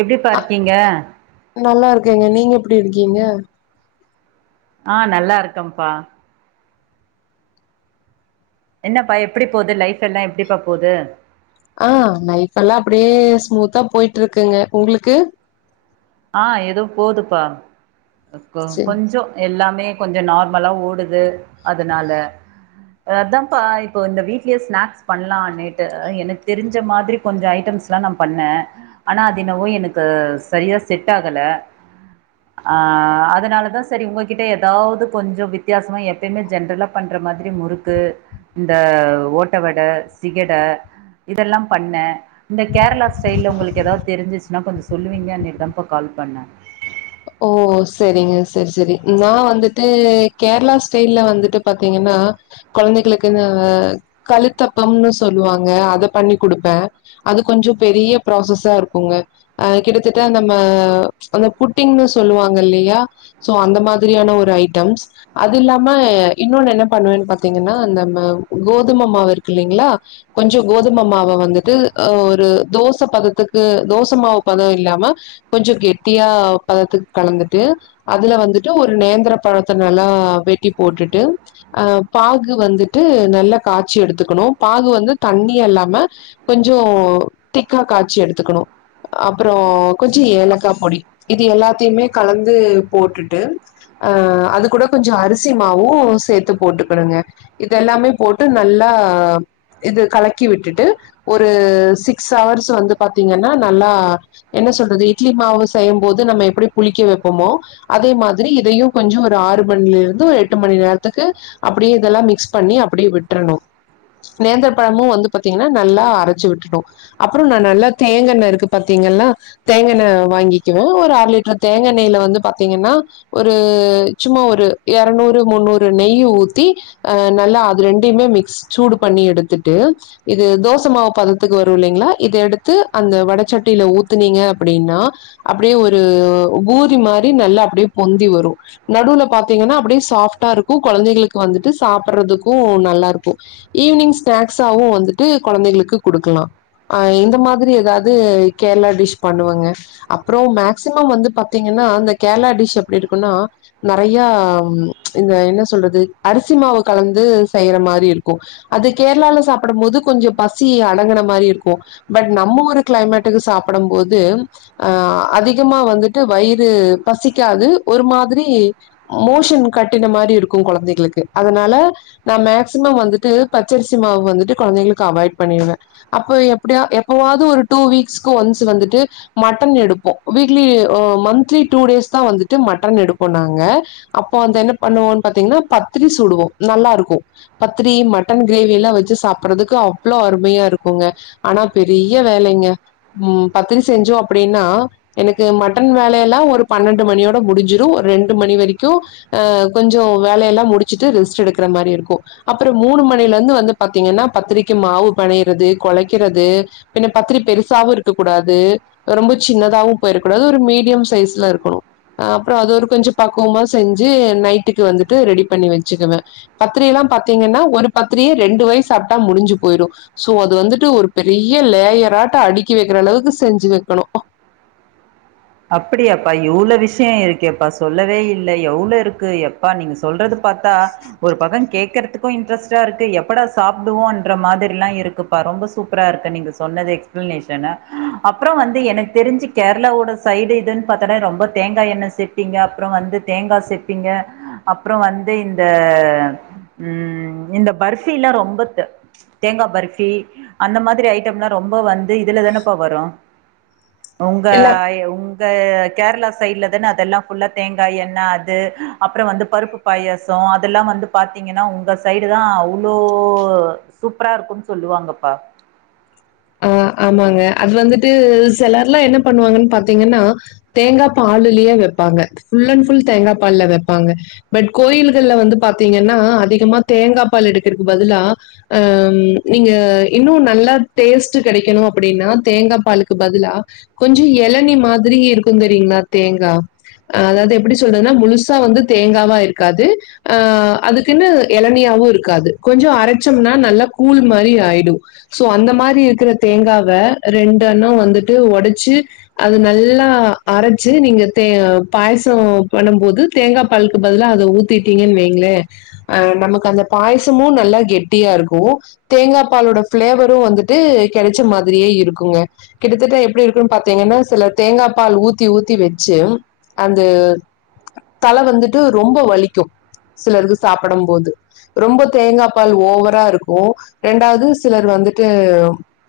எப்படி பா அ ரிக்கிங்க நல்லா இருக்கேங்க நீங்க எப்படி இருக்கீங்க ஆ நல்லாருக்கபா என்னப்பா எப்டி போது லைஃப் எல்லா எப்டிப்பா போது ஆ லைப் எல்லா அப்டியே ஸ்மூத்தா போயிட்டு இருக்குங்க உங்களுக்கு ஆ எதோ போதுப்பா [unintelligible] செரி கொஞ்ச எல்லாமே மே கொஞ்ச நார்மலா ஓடுது அதுனால அதான்ப்பா இப்போ இந்த வீடல ஸ்நாக்ஸ் பண்ணலாம்ட்டு எனக்கு தெரிஞ்ச மாதிரி கொஞ்ச ஐட்டம்ஸ்லா நா பண்ணே ஆனா அது என்னவோ எனக்கு சரியா செட் ஆகல ஆ அதனாலதா சரி உங்ககிட்ட எதாவது கொஞ்சோ வித்தியாசமா எப்பயுமே ஜென்ரலா பண்ற மாதிரி முறுக்கு இந்த ஓட்டவட சிகட இதெல்லா பண்ணே இந்த கேரளா ஸ்டைல்ல உங்களுக்கு எதாவது தெரிஞ்சுச் நா கொஞ்ச சொல்லுவீங்க நிதம் இப்போ கால் பண்ண ஓ சேரிங்க சேரி சேரி உம் நா வந்துட்டு கேரளா ஸ்டைல்ல வந்துட்டு பாத்தீங்கன்னா கொழந்தைகளுக்கு இந்த கழுத்தப்பம்னு சொல்லுவாங்க அத பண்ணி குடுப்பே அது கொஞ்சோ பெரிய ப்ராசஸா இருக்குங்க அ கிட்டத்தட்ட நம்ம அந்த புட்டிங்ன்னு சொல்லுவாங்க இல்லயா ஸோ அந்த மாதிரியான ஒரு ஐட்டம்ஸ் அது இல்லாம இன்னொன்னு என்ன பண்ணுவேன்னு பாார்த்தீங்கன்னா அந்த ம கோதுமை மாவு இருக்கு இல்ங்களா கொஞ்சம் கோதுமை மாவ வந்துட்டு அ ஒரு தோசை பதத்துக்கு தோசை மாவு பதோ இல்லாம கொஞ்ச கெட்டியா பதத்துக்கு கலந்துட்டு அதுல வந்துட்டு ஒரு நேந்திர பழத்த நல்லா வெட்டி போட்டுட்டு அ பாகு வந்துட்டு நல்ல காச்சி எடுத்துக்கணு பாகு வந்து தண்ணி இல்லாம கொஞ்சோ திக்கா காச்சி எடுத்துக்கணு அப்பறோ கொஞ்சோ ஏலக்கா பொடி இது எல்லாத்தயுமே கலந்து போட்டுட்டு அ அது கூட கொஞ்சோ அரிசி மாவும் சேர்த்து போட்டுக்கணுங்க இதெல்லாமே போட்டு நல்லா இது கலக்கி விட்டுட்டு ஒரு சிக்ஸ் ஹவர்ஸ் வந்து பாத்தீங்கன்னா நல்லா என்ன சொல்றது இட்லி மாவு செய்யும் போது நம்ம எப்டி குளிக்க வைப்போமோ அதேமாதிரி இதயும் கொஞ்சம் ஒரு ஆறு மணில இருந்து எட்டு மணி நேரத்துக்கு அப்படியே இதேல்லா மிக்ஸ் பண்ணி அப்படியே விட்ரனு நேந்தர பழமு வந்து பாத்திங்கனா நல்லா அரச்சி விட்ரனு அப்றோ நா நல்ல தேங்கென்னை இருக்கு பாத்திங்கல்லா தேங்கென்னை வாங்கி வே ஒரு அர லிட்டர் தேங்காய் நெய்ல வந்து பாத்தீங்கன்னா ஒரு சும்மா ஒரு இரநூறு முன்னூறு நெய் ஊத்தி அ நல்லா அது ரெண்டுுமே மிக்ஸ் சூடு பண்ணி எடுத்துட்டு இது தோசை மாவு பதத்துக்கு வரும் இல்லைங்களா இத எடுத்து அந்த வடச்சட்டியில ஊத்துனீங்க அப்படின்னா அப்படியே ஒரு பூரி மாரி நல்லா அப்படியே பொந்தி வரும் நடுவுல பாார்த்தீங்கன்னா அப்படியே சாஃப்ட்டா இருக்கு கொழந்தைகளுக்கு வந்துட்டு சாப்பிடுறதுக்கும் நல்லா இருக்கு ஈவினிங் ஸ்நாக்ஸாவு வந்துட்டு கொழந்தைகளுக்கு குடுக்கலா அஹ் இந்த மாரி ஏதாவது கேரளா டிஷ் பண்ணுவாங்க அப்புறம் மேக்சிமம் வந்து பாத்தீங்கன்னா இந்த கேரளா டிஷ் எப்படி இருக்கும்ன்னா நெறைய இந்த என்ன சொல்றது அரிசி மாவு கலந்து செய்யற மாரி இருக்கு அது கேரளால சாப்பிடும் போது கொஞ்ச பசி அடங்கின மாரி இருக்கும் பட் நம்ம ஒரு கிளைமேட்டுக்கு சாப்பிட போது ஆ அதிகமா வந்துட்டு வயிறு பசிக்காது ஒரு மாதிரி மோஷன் கட்டின மாரி இருக்கு கொழந்தைகளுக்கு அதனால நா மேக்சிமம் வந்துட்டு பச்சரிசி மாவு வந்துட்டு கொழந்தைகளுக்கு அவாய்ட் பண்ணிடுவே அப்ப எப்படியா எப்பவாவது ஒரு டூ வீக்ஸ்க்கு ஒன்ஸ் வந்துட்டு மட்டன் எடுப்போ வீக்லி அ மந்த்லி டூ டேஸ் தா வந்துட்டு மட்டன் எடுப்போ நாங்க அப்போ வந்து என்ன பண்ணுவோ பாத்தீங்கன்னா பத்திரி சுடுவோ நல்லா இருக்கு பத்திரி மட்டன் கிரேவ எல்லா வச்சு சாப்பறதுக்கு அவ்வளோ அருமையா இருக்குங்க ஆனா பெரிய வேலைங்க ம் பத்திரி செஞ்சோ அப்படின்னா எனக்கு மட்டன் வேலைய எல்லா ஒரு பன்னெண்டு மணியோட முடிஞ்சிடு ஒரு ரெண்டு மணி வரைக்கு அ கொஞ்ச வேலைய எல்லா முடிச்சுட்டு ரெஸ்ட் எடுக்கிற மாரி இருக்கு அப்புறம் மூணு மணில இருந்து வந்து பாத்தீங்கன்னா பத்திரிக்கு மாவு பணையறது குலைக்கிறது பன பத்திரி பெருசாவும் இருக்க கூடாது ரொம்ப சின்னதாவவு போயிருக்கூடா அது ஒரு மீடியம் சைஸ்ல இருக்கணு ஆ அப்புறம் அது ஒரு கொஞ்ச பக்குவமா செஞ்சு நைட்டுக்கு வந்துட்டு ரெடி பண்ணி வச்சுக்குவே பத்திர எல்லா பாார்த்தீங்கன்னா ஒரு பத்திரியே ரெண்டு வயு சாப்பிட்டா முடிஞ்சு போயிடும் சோ அது வந்துட்டு ஒரு பெரிய லேயராட்ட அடுக்கி வைக்கிற அளவுக்கு செஞ்சுவே கண அப்படியாப்பா எவ்வளவு விஷய இருக்குப்பா சொல்லவே இல்லல எவ்வளவு இருக்கு எப்பா நீங்க சொல்றது பாத்தா ஒரு பக்கம் கேட் துக்கு இன்டாஸ்டா இருக்கு எப்பட சாப்பிடுவோன்ற மாதிராலா இருக்கு ரோம்ப சூப்பரா இருங்க நீங்க சொன்ன எக்ஸ்பளனேஷன் அப்புறம் வந்து எனக்கு தெரிஞ்சு கேரளாவோட சைடு இதுன்னு பாத்தோனா ரொம்ப தேங்காய் எண்ணெய் சேப்பிங்க அப்றோ வந்து தேங்காய் சேப்பிங்க அப்றோ வந்து இந்த ம் இந்த பர்ஃபி எல்லா ரொம்ப தேங்காய் பர்ஃபி அந்த மாதிரி ஐட்டம் எல்லா ரொம்ப வந்து இதுல தானேப்ப வரும் உங்க இல்ல அ உங்க கேரளா சைடு்லதானே அதெல்லா ஃபுல்லா தேங்காய் எண்ணெய் அது அப்றோ வந்து பருப்பு பாயாசம் அதெல்லா வந்து பாத்தீங்கன்னா உங்க சைடுலதான் அவ்ளோ சூப்பரா இருக்கும்ன்னு சொல்லுவாங்கப்பா ஆ ஆமாங்க அது வந்துட்டு சிலர் எல்லா என்ன பண்ணுவாங்கன்னு பாத்தீங்கன்னா தேங்காய் பாலுலயே வைப்பாங்க ஃபுல் அண்ட் ஃபுல் தேங்காய் பால்ல வைப்பாங்க பட் கோயில்கள்ல வந்து பாத்தீங்கன்னா அதிகமா தேங்காய் பால் எடுக்கிறதுக்கு பதிலா அ நீங்க இன்னும் நல்லா டேஸ்ட் கிடைக்கணும் அப்டின்னா தேங்காய் பாலுக்கு பதிலா கொஞ்சம் இளநீ மாதிரி இருக்கும் தெரியங்களா தேங்கா அதாது எப்டி சொல்றதுன்னா முழுசா வந்து தேங்காவா இருக்காது ஆ அதுக்குன்னு இளநீயாவும் இருக்காது கொஞ்சம் அரைச்சோம்னா நல்லா கூழ் மாதிரி ஆயிடும் சோ அந்த மாரி இருக்குற தேங்காவ ரெண்டு எண்ணம் வந்துட்டு உடைச்சு அத நல்லா அரைச்சு நீங்க பாயசம் பண்ணபோது தேங்காய் பாலுக்கு பதிலா அத ஊத்திட்டீங்கன்னு வைங்களே அ நமக்கு அந்த பாயசமும் நல்லா கெட்டியா இருக்கும் தேங்காய் பாலோட ஃபிளேவரும் வந்து ட்டு கிடைச்ச மாதிரியே இருக்குங்க கிட்டத்தட்ட எப்டி இருக்குன்னு பாத்தீங்கன்னா சிலர் தேங்காய் பால் ஊத்தி ஊத்தி வச்சு அந்த தலை வந்துட்டு ரொம்ப வலிக்கும் சிலருக்கு சாப்பிடும் போது ரொம்ப தேங்காய் பால் ஓவரா இருக்கும் ரெண்டாவது சிலர் வந்துட்டு அ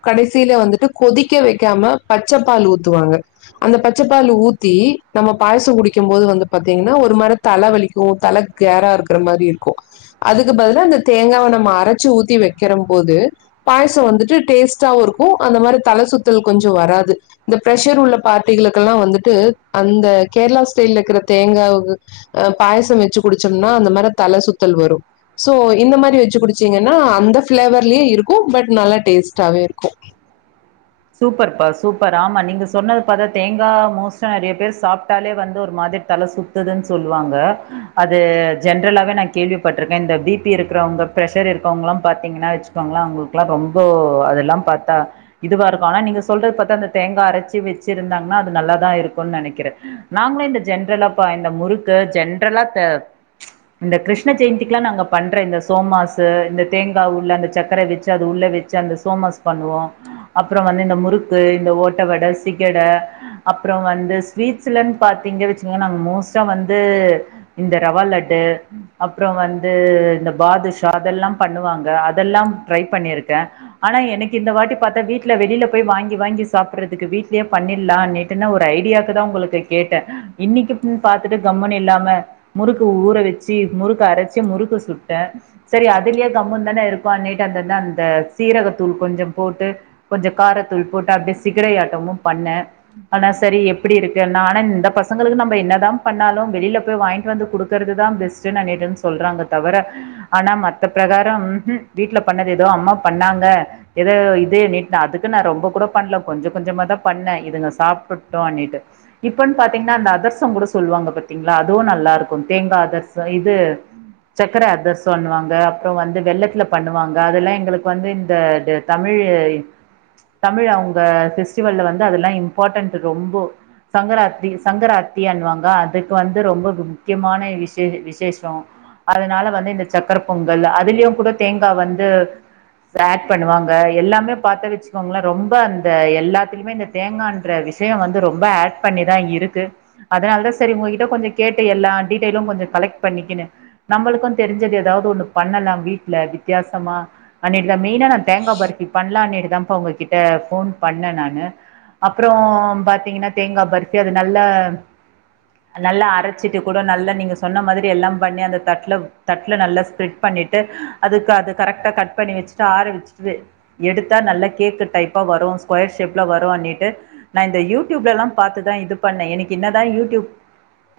கடைசியில வந்துட்டு கொதிக்க வைக்காம பச்சப்பால் ஊத்துவாங்க அந்த பச்சப்பால் ஊத்தி நம்ம பாயசம் குடிக்கும்போது வந்து பாத்தீங்கன்னா ஒரு மாதிரி தலை வலிக்கும் தலை கேரா இருக்கிற மாதிரி இருக்கும் அதுக்கு பதில அந்த தேங்காவ நம்ம அரைச்சு ஊத்தி வைக்கிற போது பாய் சம் வந்துட்டு டேஸ்ட்டாவு இருக்கும் அந்த மாதிரி தலை சுத்தல் கொஞ்சம் வராது இந்த ப்ஷர் உள்ள பார்ட்டிகளுக்கெல்லாம் வந்துட்டு அந்த கேரளா ஸ்டைல் இருக்கிற தேங்காய் பாயசம் வச்சு குடிச்சோம்னா அந்த மாதிரி தலை சுத்தல் வரும் சோ இந்த மாதிரி வச்சு குடிச்சீங்கன்னா அந்த ஃபிளேவர்லயும் இருக்கும் பட் நல்லா டேஸ்டாவே இருக்கும் சூப்பர் பா சூப்பர் ஆமா நீங்க சொன்னது பாத்தா தேங்காய் மோஸ்டா நெறைய பேர் சாப்பிட்டாலே வந்து ஒரு மாதிரி தலை சுத்துதுன்னு சொல்லுவாங்க அது ஜென்ரலாவே நான் கேள்விப்பட்டிருக்கேன் இந்த பி பி இருக்கறவங்க பிரஷர் இருக்கறவங்க எல்லா பாத்தீங்கன்னா வச்சுக்கோங்களாம் அவங்களுக்கு எல்லாம ரொம்ப அதெல்லாம் பாத்தா இதுவா இரு ஆனா நீங்க சொல்றத பாத்தா அந்த தேங்காய் அரைச்சி வச்சு இருந்தாங்கன்னா அது நல்லா தான் இருக்கும்னு நினைக்கிறேன் நாங்களும் இந்த ஜென்ரலா இந்த முறுக்கு ஜென்ரலா இந்த கிருஷ்ண ஜெயந்திக்கு எல்லா நாங்க பண்ற இந்த சோமாசு இந்த தேங்காய் உள்ள அந்த சக்கரை வச்சு அ உள்ள வச்சு அந்த சோமாஸ் பண்ணுவோம் அப்றோ வந்து இந்த முறுக்கு இந்த ஓட்ட வடை சீகட அப்றோ வந்து ஸ்வீட்ஸ்ல பாத்தீங்க வச்ச நா மோஸ்டா வந்து இந்த ரவா லட்டு அப்றோ வந்து இந்த பாதுஷா அதெல்லாம் பண்ணுவாங்க அதெல்லாம் ட்ரை பண்ணிருக்கேன் ஆனா எனக்கு இந்த வாட்டி பாத்தா வீட் ல வெளில போய் வாங்கி வாங்கி சாப்பிடுறதுக்கு வீட்லயே பண்ணிடலாம் நேத்து நா ஒரு ஐடியாக்கு தா உங்களுக்கு கேட்டேன் இன்னைக்குனு பாத்துட்டு கம்முன் இல்லாம முறுக்கு ஊற வச்சு முறுக்கு அரைச்சு முறுக்கு சுட்டேன் சரி அதுலயே கம்முன் தானே இருப்பான்டு அந்த அந்த சீரகத்தூள் கொஞ்சம் போட்டு கொஞ்சம் கார தூள் போட்டு அப்டியே சிகர ஆட்டமும் பண்ணேன் ஆனா சரி எப்டி இருக்குன்னா ஆனா இந்த பசங்களுக்கு நம்ம என்ன தான் பண்ணாலும் வெளில போய் வாங்கிட்டு வந்து குடுக்கறதுதான் பெஸ்ட்டுன்னு அது இதுன்னு சொல்றாங்க தவிர ஆனா மத்த பிரகாரம் வீட்ல பண்ணது ஏதோ அம்மா பண்ணாங்க ஏதோ இது அதுக்கு நான் ரொம்ப கூட பண்ணல கொஞ்சம் கொஞ்சம தான் பண்ணேன் இதுங்க சாப்பிட்டோம் இப்பன்னு பாத்தீங்கன்னா அந்த அதர்சம் கூட சொல்லுவாங்க பாத்தீங்களா அதுவும் நல்லா இருக்கும் தேங்காய் அதர்சம் இது சக்கரை அதர்சம் பண்ணுவாங்க அப்றோ வந்து வெள்ளத்துல பண்ணுவாங்க அதெல்லாம் எங்களுக்கு வந்து இந்த தமிழ் தமிழ் அவுங்க ஃபெஸ்டிவல்ல வந்து அதெல்லாம் இம்பார்ட்டெண்ட் ரொம்ப சங்கராத்திரி சங்கராத்திண்ணுவாங்க அதுக்கு வந்து ரொம்ப முக்கியமான விஷே விசேஷம் அதனால வந்து இந்த சக்கர பொங்கல் அதுலயும் கூட தேங்காய் வந்து ஆட் பண்ணுவாங்க எல்லாமே பாத்தச் ரொம்ப அந்த எல்லாத்திலயுமே இந்த தேங்காய்கிற விஷயம் வந்து ரொம்ப ஆட் பண்ணிதான் இருக்கு அதனால தான் சரி உங்ககிட்ட கொஞ்சம் கேட்டு எல்லா டீடைலும் கொஞ்சம் கலெக்ட் பண்ணிக்கினு நம்மளும் தெரிஞ்சது ஏதாது ஒண்ணு பண்ணலாம் வீட்ல வித்தியாசமா அ இதுல மெய்னா நா தேங்காய் பர்பி பண்ணலாம்னு இருக் உங்ககிட்ட போன் பண்ணேன் நானு அப்றோ பாத்தீங்கன்னா தேங்காய் பர்பி அது நல்லா நல்லா அரைச்சிட்டு கூட நல்லா நீங்க சொன்ன மாதிரி எல்லா பண்ணி அந்த தட்ல தட்ல நல்லா ஸ்ப்ரெட் பண்ணிட்டு அதுக்கு அது கரெக்டாக கட் பண்ணி வச்சுட்டு ஆர வச்சுட்டு எடுத்தா நல்லா கேக் டைப்பா வரும் ஸ்கொயர் ஷேப்ல வரும்னிட்டு நான் இந்த யூடியூப்ல எல்லா பாத்துதான் இது பண்ணேன் எனக்கு என்னதான் யூடியூப்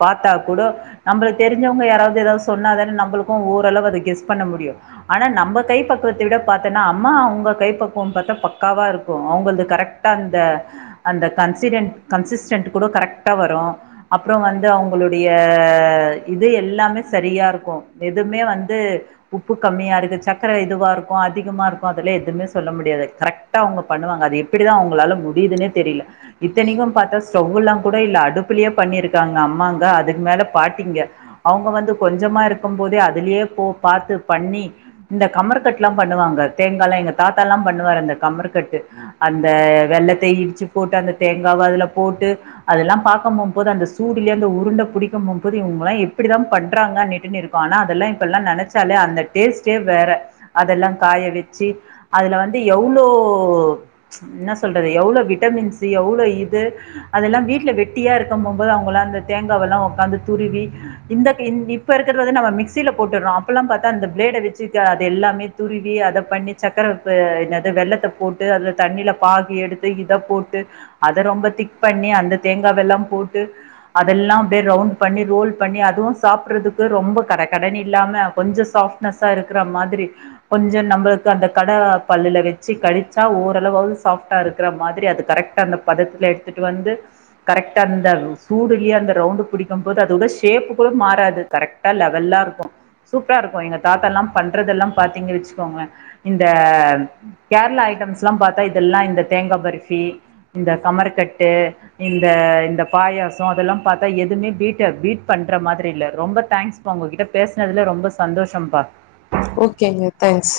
பாத்தா கூட நம்மளுக்கு தெரிஞ்சவங்க யாராவது எதாது சொன்னாத நம்மளுக்கும் ஓரளவு அதை கெஸ் பண்ண முடியும் ஆனா நம்ம கை பக்குவத்தை விட பாத்தேன்னா அம்மா அவங்க கை பக்குவம் பாத்தா பக் காவா இருக்கும் அவங்களது கரெக்டா அந்த அந்த கன்சிட கன்சிஸ்டன்ட் கூட கரெக்டா வரும் அப்றோ வந்து அவங்களுடைய இது எல்லாமே சரியா இருக்கும் எதுவுமே வந்து உப்பு கம்மியா இருக்கு சக்கர இதுவா இருக்கும் அதிகமா இருக்கும் அதெல எதுவுமே சொல்ல முடியாது கரெக் டா அவங்க பண்ணுவாங்க அது எப்டிதா அவுங்களால முடியுதுனே தெரில இத்தனைக்கும் பாத்தா ஸ்டவ்வு எல்லாம் கூட இல்ல அடுப்பிலயே பண்ணிருக்காங்க அம்மாங்க அதுக்கு மேல பாட்டிங்க அவங்க வந்து கொஞ்சமா இருக்கும் போதே அதுலயே போ பாத்து பண்ணி இந்த கமர கட் எல்லா பண்ணுவாங்க தேங்காய்லாம் எங்க தாத்தா எல்லா பண்ணுவாரு அந்த கமர்கட்டு அந்த வெல்லத்த இடிச்சு போட்டு அந்த தேங்காவ அதுல போட்டு அதெல்லாம் பாக்கப் போகும்போது அந்த சூடல அந்த உருண்டை புடிக்கும் போகும் போது இவங்கலாம் எப்டிதான் பண்றாங்கனிட்டு இருக்கும் ஆனா அதெல்லாம் இப்பல்லாம் நினைச்சாலே அந்த டேஸ்டே வேற அதெல்லாம் காய வச்சு அதுல வந்து எவ் போ என்ன சொல்றது எவ்ளோ விட்டமின் சி எவ்ளோ இது அதெல்லாம் வீட்ல வெட்டியா இருக்கும் போகும்போது அவங்களாம் அந்த தேங்காவ எல்லாம் உக்காந்து துருவி இந்த இப்ப இருக்க வந்து நம்ம மிக்சியில போட்டுறோம் அப்பல்லாம் பாத்தா அந்த பிளேட வச்சு அதது எல்லாமே துருவி அதை பண்ணி சக்கர அ இந்த வெல்லத்த போட்டு அது தண்ணில பாகி எடுத்து இதை போட்டு அதை ரொம்ப திக் பண்ணி அந்த தேங்காய் வெல்லம் போட்டு அதெல்லாம் அப்டியே ரவுண்ட் பண்ணி ரோல் பண்ணி அதுவும் சாப்படுறதுக்கு ரொம்ப கட கடனு இல்லாம கொஞ்சம் சாஃப்ட்னஸ்ஸா இருக்கிற மாதிரி கொஞ்சம் நம்மளுக்கு அந்த கடாவ பல்லுல வச்சி ச்ச கடிச்சா ஓரளவாவது சாஃப்டா இருக்கிற மாதிரி அது கரெக்டா அந்த பதத்துல எடுத்துட்டு வந்து கரெக்டா அந்த சூடுலயே அந்த ரவுண்டு பிடிக்கும் போது அதோட ஷேப்பு கூட மாறாது கரெக்டா லெவல்லா இருக்கும் சூப்பரா இருக்கும் எங்க தாத்தா எல்லாம் பண்றது எல்லாம் பாத்தீங்கனா வச்சுக்கோங்களேன் இந்த கேரளா ஐட்டம்ஸ் எல்லா பாத்தா இதெல்லாம் இந்த தேங்காய் பர்பி இந்த கமரக்கட்டு இந்த இந்த பாயாசம் அதெல்லாம் பாத்தா எதுவுமே பீட் பீட் பண்ற மாதிரி இல் ரொம்ப தேங்க்ஸ் பா உங்ககிட்ட பேசுனதுல ரொம்ப சந்தோஷம்பா ஓகேங்க தேங்க்ஸ்